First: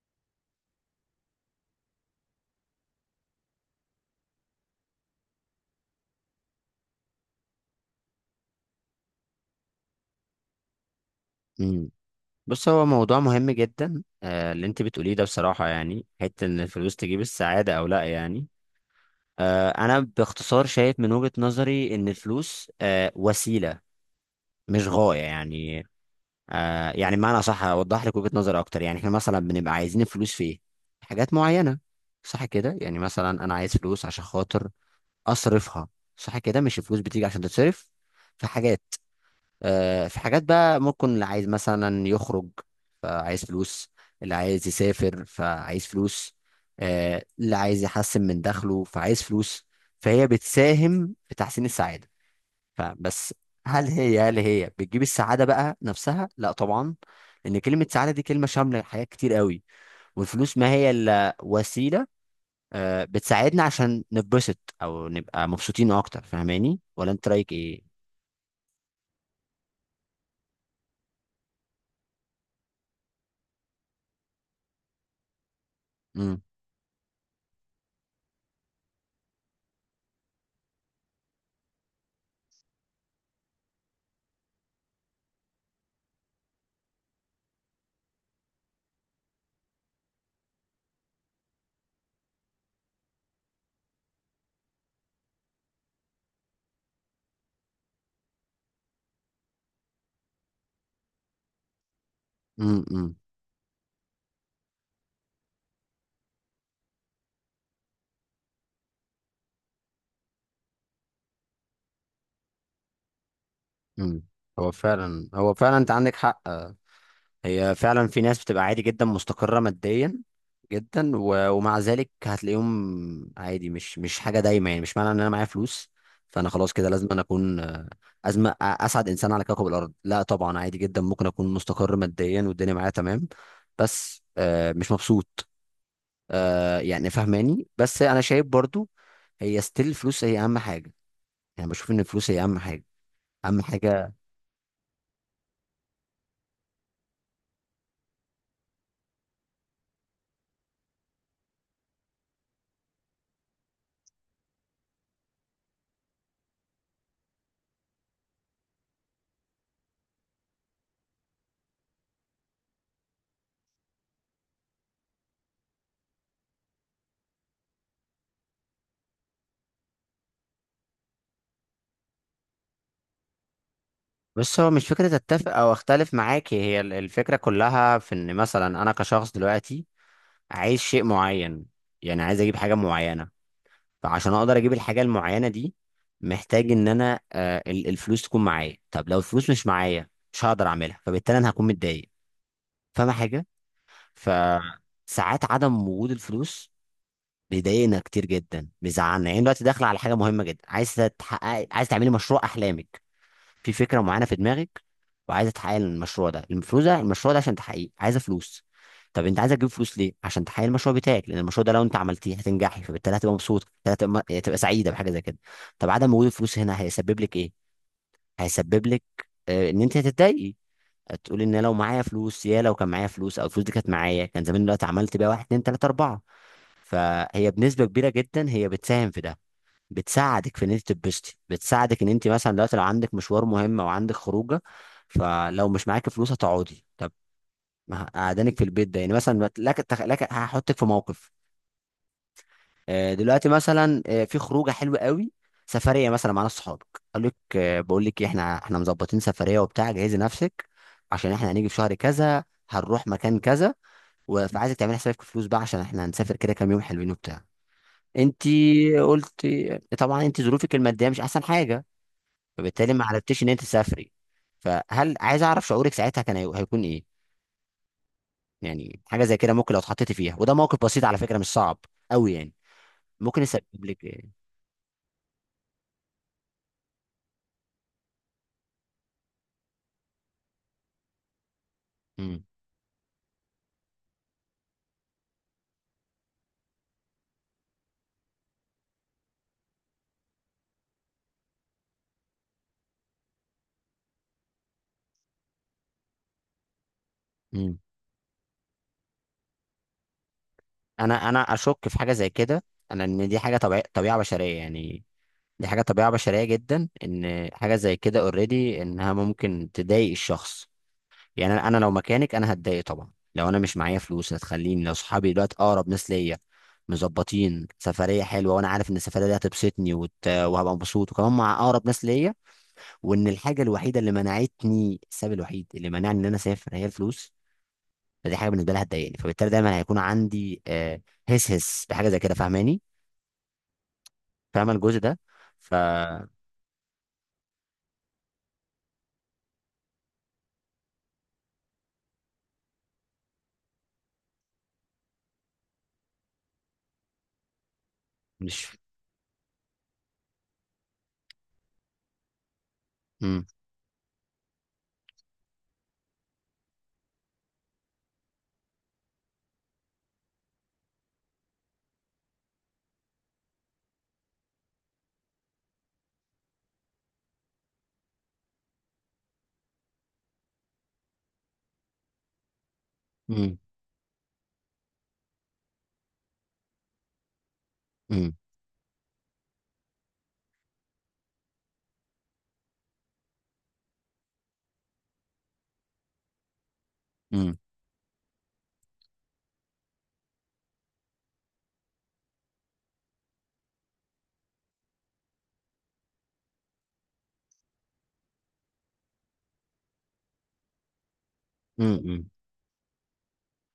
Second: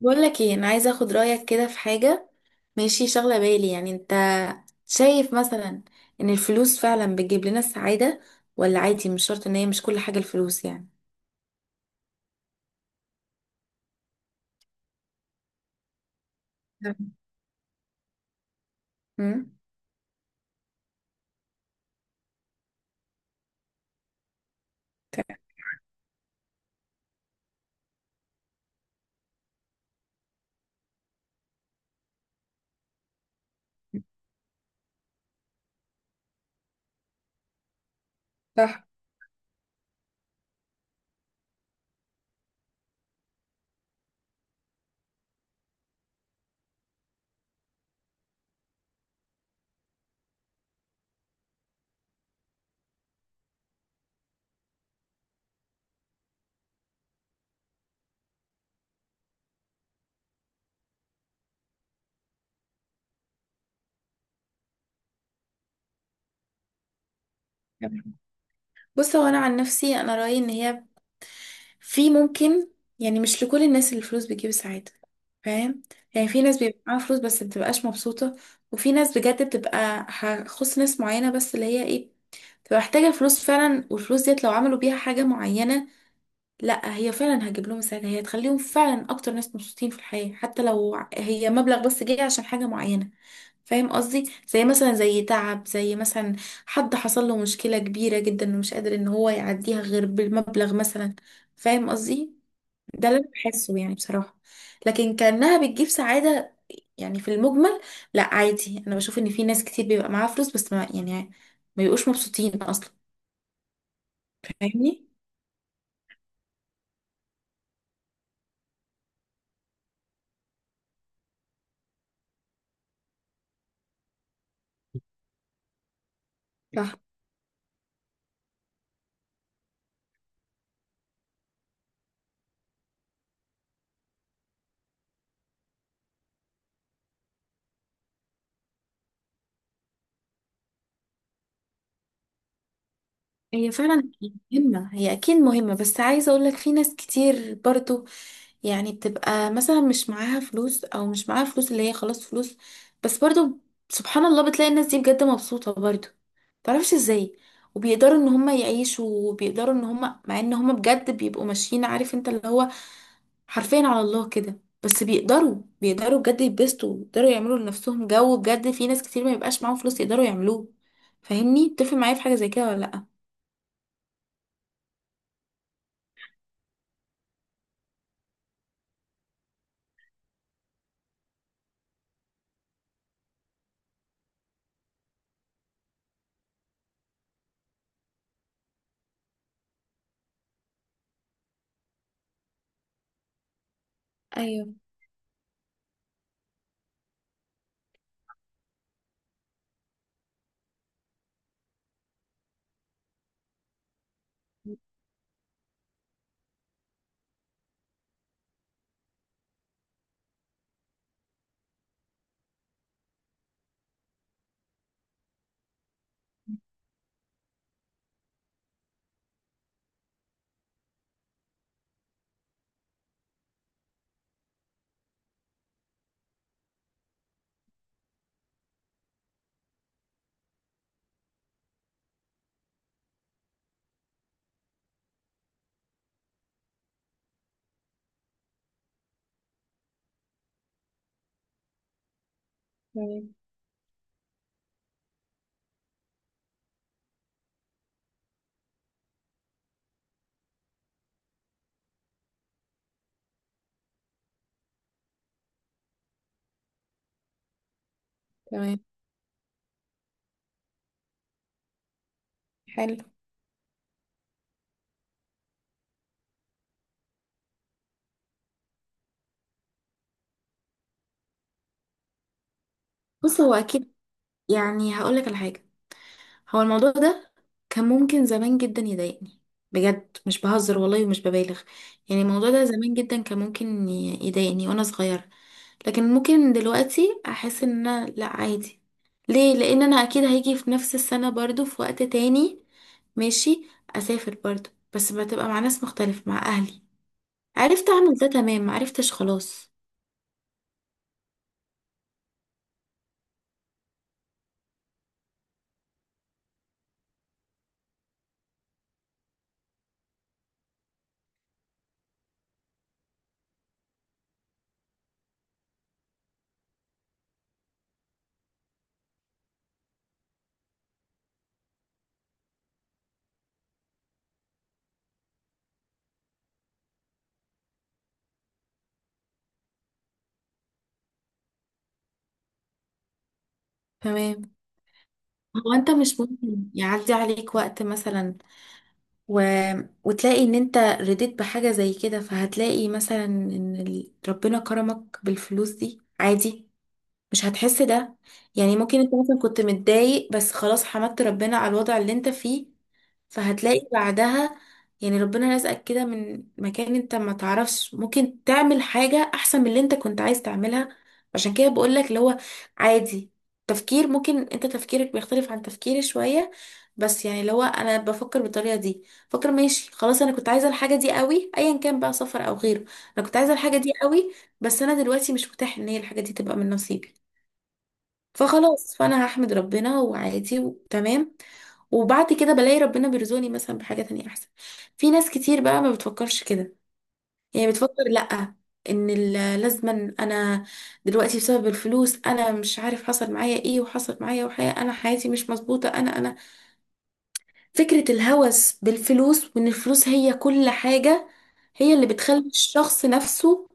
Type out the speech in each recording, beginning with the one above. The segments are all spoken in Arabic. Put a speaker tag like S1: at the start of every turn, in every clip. S1: بقول لك ايه، انا عايزه اخد رايك كده في حاجه. ماشي، شغله بالي، يعني انت شايف مثلا ان الفلوس فعلا بتجيب لنا السعاده، ولا عادي؟ مش شرط ان هي مش كل حاجه الفلوس يعني.
S2: مم. بص هو موضوع مهم جدا اللي انت بتقوليه ده، بصراحة يعني حتة ان الفلوس
S1: نعم.
S2: تجيب السعادة او لا يعني.
S1: امم
S2: انا باختصار شايف من وجهة نظري ان الفلوس وسيلة مش غاية يعني. يعني بمعنى، صح اوضح لك وجهة نظري اكتر. يعني احنا مثلا بنبقى عايزين الفلوس في ايه؟ حاجات معينة، صح كده. يعني مثلا انا عايز فلوس عشان خاطر اصرفها، صح كده. مش الفلوس بتيجي عشان تتصرف في حاجات.
S1: صح.
S2: في حاجات بقى، ممكن اللي عايز مثلا يخرج فعايز فلوس، اللي عايز يسافر فعايز فلوس، اللي عايز يحسن من دخله فعايز فلوس. فهي بتساهم في تحسين السعادة، فبس. هل هي بتجيب السعادة بقى نفسها؟ لا طبعا، لأن كلمة سعادة دي كلمة شاملة لحاجات كتير قوي، والفلوس ما هي إلا وسيلة. بتساعدنا عشان نتبسط أو نبقى مبسوطين أكتر. فاهماني؟ ولا أنت رأيك إيه؟
S1: بص، هو انا عن نفسي انا رايي ان هي في ممكن، يعني مش لكل الناس اللي الفلوس بتجيب السعاده، فاهم؟ يعني
S2: امم،
S1: في ناس بيبقى معاها فلوس بس بتبقاش مبسوطه، وفي ناس بجد بتبقى هخص ناس معينه بس اللي هي ايه، بتبقى محتاجه الفلوس فعلا، والفلوس ديت لو عملوا بيها حاجه معينه، لا هي فعلا هتجيب لهم السعادة، هي تخليهم فعلا أكتر ناس مبسوطين في الحياة، حتى لو هي مبلغ بس جاي عشان حاجة معينة، فاهم قصدي؟ زي مثلا، زي تعب، زي مثلا حد حصل له مشكلة كبيرة جدا ومش قادر إن هو يعديها غير بالمبلغ مثلا، فاهم قصدي؟
S2: امم،
S1: ده
S2: امم.
S1: اللي أنا بحسه يعني بصراحة، لكن كأنها بتجيب سعادة يعني في المجمل. لا عادي، أنا بشوف إن في ناس كتير بيبقى معاها فلوس بس ما يعني، ما بيبقوش مبسوطين أصلا،
S2: مم. هو فعلا انت عندك حق. هي فعلا في ناس بتبقى عادي جدا مستقرة ماديا جدا، ومع ذلك هتلاقيهم عادي، مش حاجة دايمة يعني. مش معنى ان انا معايا فلوس فانا خلاص كده
S1: فاهمني؟
S2: لازم أنا اكون اسعد انسان على كوكب الارض. لا طبعا، عادي جدا ممكن اكون مستقر ماديا والدنيا معايا تمام، بس مش مبسوط. يعني فهماني، بس انا شايف برضو هي ستيل الفلوس هي اهم حاجة. يعني بشوف ان الفلوس هي اهم حاجة، اهم
S1: هي فعلا
S2: حاجة.
S1: مهمة، هي أكيد مهمة، بس عايزة أقولك في ناس كتير برضو، يعني بتبقى مثلا مش معاها فلوس، أو مش معاها فلوس اللي هي خلاص فلوس، بس برضو سبحان الله بتلاقي الناس دي بجد مبسوطة برضو، متعرفش ازاي، وبيقدروا ان هما يعيشوا، وبيقدروا ان هما مع ان هما بجد بيبقوا ماشيين، عارف انت اللي هو حرفيا على الله كده، بس بيقدروا بجد يتبسطوا، بيقدروا يعملوا لنفسهم جو بجد في ناس كتير ما يبقاش معاهم فلوس يقدروا يعملوه. فاهمني؟ تتفق معايا في حاجة زي كده ولا لأ؟
S2: بص، هو مش فكرة اتفق او اختلف معاك، هي الفكرة كلها في ان مثلا انا كشخص دلوقتي عايز شيء معين، يعني عايز اجيب حاجة معينة. فعشان اقدر اجيب الحاجة المعينة دي، محتاج ان انا الفلوس تكون معايا. طب لو الفلوس مش معايا، مش هقدر اعملها، فبالتالي انا هكون متضايق، فاهمة حاجة؟
S1: ايوه.
S2: فساعات عدم وجود الفلوس بيضايقنا كتير جدا، بيزعلنا. يعني دلوقتي داخلة على حاجة مهمة جدا، عايز تحققي، عايز تعملي مشروع احلامك، في فكره معينه في دماغك وعايزه تحقق المشروع ده. المفروض المشروع ده عشان تحقيقه عايزه فلوس. طب انت عايزه تجيب فلوس ليه؟ عشان تحقق المشروع بتاعك، لان المشروع ده لو انت عملتيه هتنجحي، فبالتالي هتبقى مبسوط، هتبقى سعيده بحاجه زي كده. طب عدم وجود الفلوس هنا هيسبب لك ايه؟ هيسبب لك ان انت هتتضايقي. هتقولي ان لو معايا فلوس، يا لو كان معايا فلوس، او الفلوس دي كانت معايا، كان زمان دلوقتي عملت بيها واحد اتنين تلاته اربعه. فهي بنسبه كبيره جدا هي بتساهم في ده، بتساعدك في ان انت تتبسطي. بتساعدك ان انت مثلا دلوقتي لو عندك مشوار مهم او عندك خروجه، فلو مش معاكي فلوس هتقعدي. طب، ما قعدانك في البيت ده، يعني مثلا بت- لك تخ- لك هحطك في موقف.
S1: تمام.
S2: دلوقتي مثلا، في خروجه حلوه قوي، سفريه مثلا مع ناس صحابك. قال لك بقول لك إيه، احنا مظبطين سفريه وبتاع، جهزي نفسك عشان احنا هنيجي في شهر كذا، هنروح مكان كذا، فعايزك تعملي حسابك في فلوس بقى عشان احنا هنسافر كده كام يوم حلوين وبتاع. انت
S1: تمام.
S2: قلت طبعا انت ظروفك الماديه مش احسن حاجه، فبالتالي
S1: حلو.
S2: ما عرفتيش ان انت تسافري. فهل، عايز اعرف شعورك ساعتها كان هيكون ايه؟ يعني حاجه زي كده، ممكن لو اتحطيتي فيها، وده موقف بسيط على فكره، مش صعب قوي يعني،
S1: بص
S2: ممكن
S1: هو
S2: يسبب
S1: اكيد،
S2: لك ايه؟
S1: يعني هقولك على حاجه، هو الموضوع ده كان ممكن زمان جدا يضايقني، بجد مش بهزر والله ومش ببالغ، يعني
S2: مم.
S1: الموضوع ده زمان جدا كان ممكن يضايقني وانا صغيره، لكن ممكن دلوقتي احس ان انا لا عادي، ليه؟ لان انا اكيد هيجي في نفس السنه برضو في وقت تاني ماشي، اسافر برضو، بس بتبقى مع ناس مختلفه، مع اهلي.
S2: مم.
S1: عرفت اعمل ده تمام، ما عرفتش خلاص.
S2: انا اشك في حاجه زي كده. ان دي حاجه طبيعيه، طبيعه بشريه يعني. دي حاجه طبيعه بشريه جدا ان حاجه زي كده اوريدي انها ممكن تضايق الشخص. يعني انا لو مكانك انا هتضايق طبعا. لو انا مش معايا فلوس هتخليني، لو صحابي دلوقتي اقرب ناس ليا مظبطين سفريه حلوه، وانا عارف ان السفريه دي هتبسطني وهبقى مبسوط وكمان مع اقرب ناس ليا، وان الحاجه الوحيده اللي منعتني، السبب الوحيد اللي منعني ان انا اسافر هي الفلوس، فدي حاجه بالنسبه لها هتضايقني. فبالتالي دايما هيكون عندي هس هس بحاجه زي كده، فاهماني؟
S1: تمام.
S2: فاهمه الجزء ده؟
S1: هو انت مش
S2: فمش
S1: ممكن يعدي عليك وقت مثلا و... وتلاقي ان انت رديت بحاجة زي كده، فهتلاقي مثلا ان ربنا كرمك بالفلوس دي عادي، مش هتحس ده، يعني ممكن انت مثلا كنت متضايق بس خلاص حمدت ربنا على الوضع اللي انت فيه،
S2: امم،
S1: فهتلاقي بعدها، يعني ربنا رزقك كده من مكان انت ما تعرفش، ممكن تعمل حاجة احسن من اللي انت كنت عايز تعملها. عشان كده بقولك اللي هو عادي، تفكير، ممكن انت تفكيرك بيختلف عن تفكيري شوية، بس يعني اللي هو انا بفكر بالطريقة دي، فكر ماشي خلاص، انا كنت عايزة الحاجة دي قوي، ايا كان بقى سفر او غيره، انا كنت عايزة
S2: امم،
S1: الحاجة دي قوي، بس انا دلوقتي مش متاح ان هي الحاجة دي تبقى من نصيبي،
S2: امم،
S1: فخلاص، فانا هحمد ربنا وعادي وتمام، وبعد كده بلاقي ربنا بيرزقني مثلا بحاجة تانية احسن. في ناس كتير بقى ما بتفكرش كده،
S2: امم،
S1: يعني بتفكر لأ، ان لازما انا دلوقتي بسبب الفلوس انا مش عارف حصل معايا ايه وحصل معايا، وحياة، انا حياتي مش مظبوطة، انا فكرة الهوس بالفلوس وان الفلوس هي كل حاجة، هي اللي
S2: امم.
S1: بتخلي الشخص نفسه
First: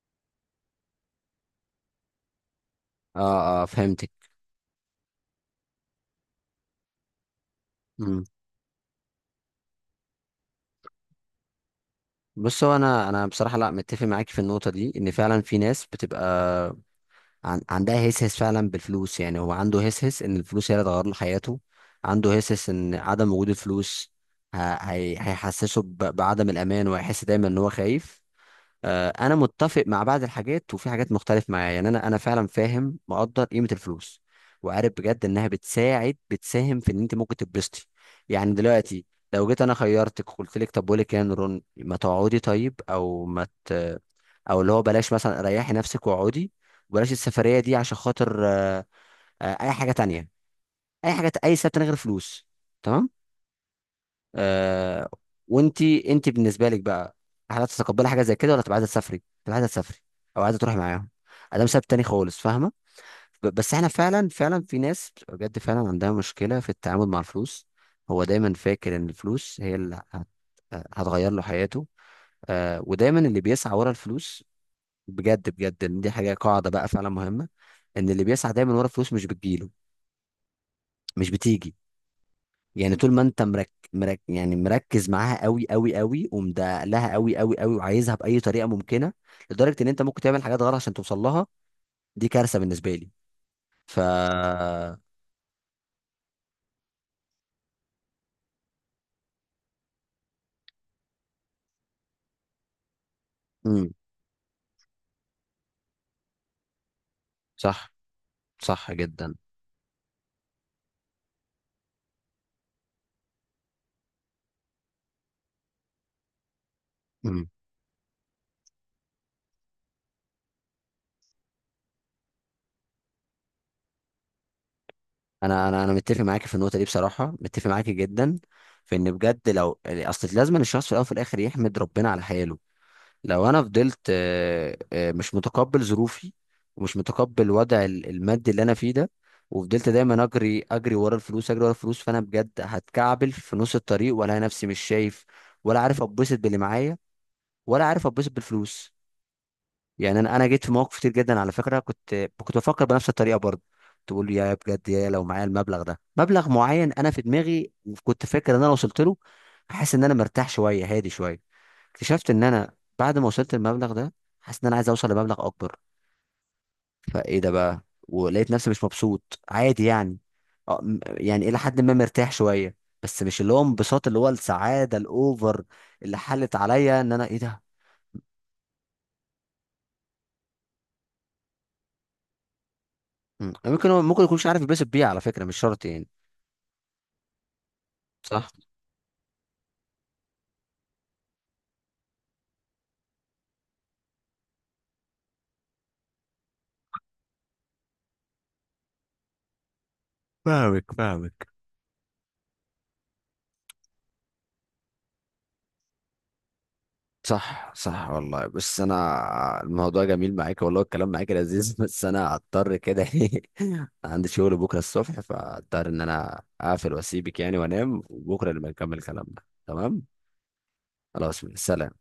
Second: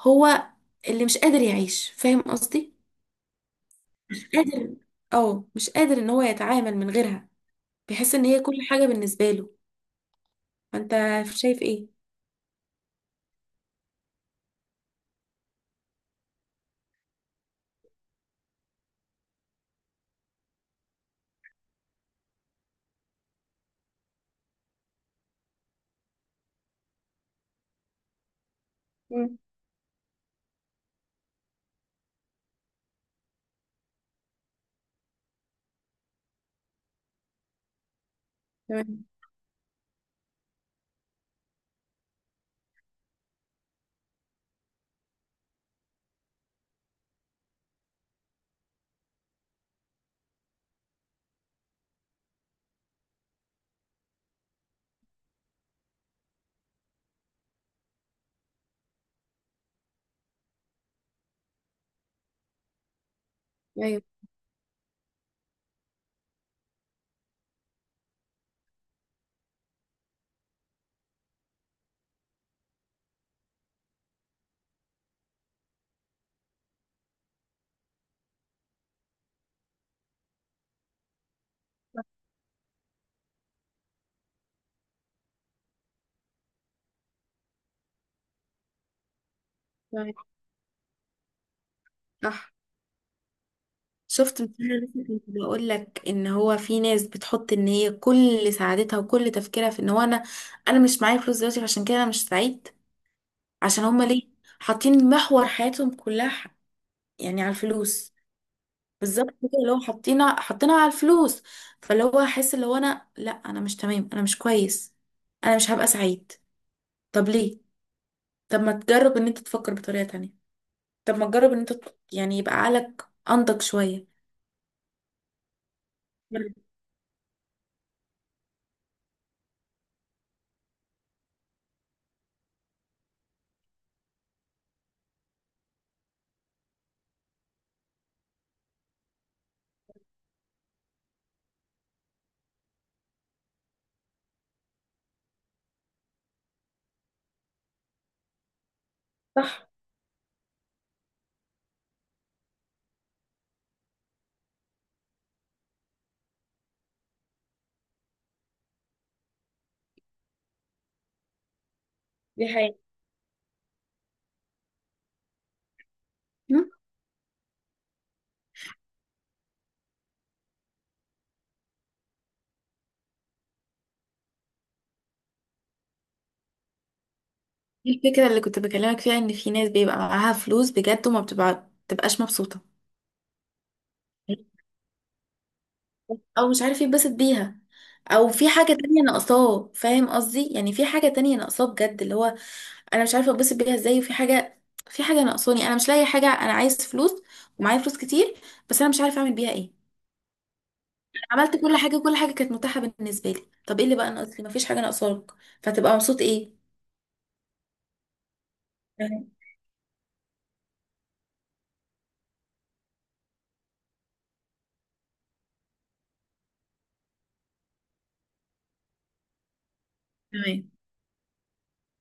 S1: هو اللي مش قادر يعيش، فاهم قصدي؟
S2: اه، اه، فهمتك.
S1: مش قادر. اه، مش قادر ان هو يتعامل من غيرها، بيحس ان هي كل حاجة بالنسبة له. فانت شايف ايه؟
S2: بص هو انا، بصراحه لا متفق معاك في النقطه دي. ان فعلا في ناس بتبقى عندها هسهس فعلا بالفلوس، يعني هو عنده هسهس ان الفلوس هي اللي هتغير له حياته. عنده هسهس ان عدم وجود الفلوس هيحسسه بعدم الامان، وهيحس دايما ان هو خايف. انا
S1: مم.
S2: متفق مع بعض الحاجات وفي حاجات مختلف معايا، يعني انا، انا فعلا فاهم، مقدر قيمه الفلوس. وعارف بجد انها بتساعد، بتساهم في ان انت ممكن تتبسطي. يعني دلوقتي
S1: تمام.
S2: لو جيت انا خيرتك، قلت لك طب بقول لك إيه يا نوران، ما تقعدي طيب، او ما ت... او اللي هو بلاش مثلا، ريحي نفسك واقعدي، وبلاش السفريه دي عشان خاطر اي حاجه تانية، اي حاجه، اي سبب تاني غير فلوس آه وانت بالنسبه لك بقى، هل هتتقبلي حاجه زي كده ولا تبقى عايزه تسافري؟ تبقى عايزه تسافري او عايزه تروحي معاهم، ده مسبب تاني خالص، فاهمه؟ بس احنا
S1: ايوه.
S2: فعلا، فعلا في ناس بتبقى بجد فعلا عندها مشكله في التعامل مع الفلوس. هو دايما فاكر ان الفلوس هي هتغير له حياته. ودايما اللي بيسعى ورا الفلوس، بجد بجد إن دي حاجه قاعده بقى فعلا مهمه، ان اللي بيسعى دايما ورا الفلوس مش بتجيله، مش بتيجي. يعني طول ما انت يعني مركز معاها قوي قوي قوي، ومدق لها قوي قوي قوي، وعايزها باي طريقه ممكنه، لدرجه ان انت
S1: تمام.
S2: ممكن تعمل حاجات غلط عشان توصل لها. دي
S1: صح.
S2: كارثه بالنسبه لي. ف
S1: شفت مثلا؟ لسه كنت بقول لك ان هو في ناس بتحط ان هي كل سعادتها وكل تفكيرها في ان هو انا، انا مش معايا فلوس دلوقتي فعشان كده انا مش سعيد، عشان
S2: امم،
S1: هما ليه حاطين محور حياتهم كلها يعني على
S2: صح،
S1: الفلوس،
S2: صح
S1: بالظبط
S2: جدا.
S1: كده، اللي هو حاطينها على الفلوس، فاللي هو حاسس اللي هو انا لا، انا مش تمام، انا مش كويس، انا مش هبقى سعيد. طب
S2: امم.
S1: ليه؟ طب ما تجرب ان انت تفكر بطريقة تانية، طب ما تجرب ان انت يعني يبقى عقلك انضج شوية.
S2: انا متفق معاك في النقطه دي بصراحه، متفق معاك جدا، في ان بجد لو اصل، لازم الشخص في الاول وفي الاخر يحمد ربنا على حياله. لو انا فضلت مش متقبل ظروفي، ومش متقبل وضع المادي اللي انا فيه ده، وفضلت دايما اجري، اجري ورا الفلوس، اجري ورا الفلوس، فانا بجد هتكعبل في نص الطريق، ولا نفسي مش شايف، ولا عارف اتبسط باللي معايا، ولا عارف اتبسط بالفلوس.
S1: صح.
S2: يعني انا جيت في مواقف كتير جدا على فكره، كنت بفكر بنفس الطريقه برضه. تقول يا بجد، يا لو معايا المبلغ ده، مبلغ معين انا في دماغي كنت فاكر ان انا وصلت له، حاسس ان انا مرتاح شويه، هادي شويه. اكتشفت ان
S1: دي
S2: انا
S1: حقيقة.
S2: بعد ما وصلت المبلغ ده، حاسس ان انا عايز اوصل لمبلغ اكبر.
S1: مم.
S2: فايه ده بقى؟ ولقيت نفسي مش مبسوط عادي يعني. يعني الى حد ما مرتاح شويه، بس مش اللي هو انبساط، اللي هو السعاده الاوفر اللي حلت عليا ان انا ايه ده.
S1: دي الفكرة اللي كنت بكلمك فيها، ان في ناس بيبقى معاها فلوس بجد وما بتبقى بتبقاش مبسوطة،
S2: مم. ممكن ممكن يكونش عارف يتبسط بيه على فكره، مش شرط يعني.
S1: او مش عارف يتبسط بيها، او
S2: صح،
S1: في حاجة تانية ناقصاه، فاهم قصدي؟ يعني في حاجة تانية ناقصاه بجد، اللي هو انا مش عارفة اتبسط بيها ازاي، وفي حاجة، في حاجة ناقصاني، انا مش لاقي حاجة، انا عايز فلوس ومعايا فلوس كتير بس انا مش عارفة اعمل بيها ايه.
S2: فاهمك،
S1: أنا
S2: فاهمك.
S1: عملت كل حاجة، كل حاجة كانت متاحة بالنسبة لي، طب ايه اللي بقى ناقص لي؟ مفيش حاجة ناقصاك، فتبقى مبسوط ايه؟
S2: صح، صح والله. بس انا الموضوع جميل معاك والله، الكلام معاك لذيذ بس انا هضطر كده ايه، عندي شغل بكره الصبح، فهضطر ان انا اقفل واسيبك يعني وانام، وبكره نبقى نكمل كلامنا، تمام.
S1: تمام.
S2: خلاص، سلام.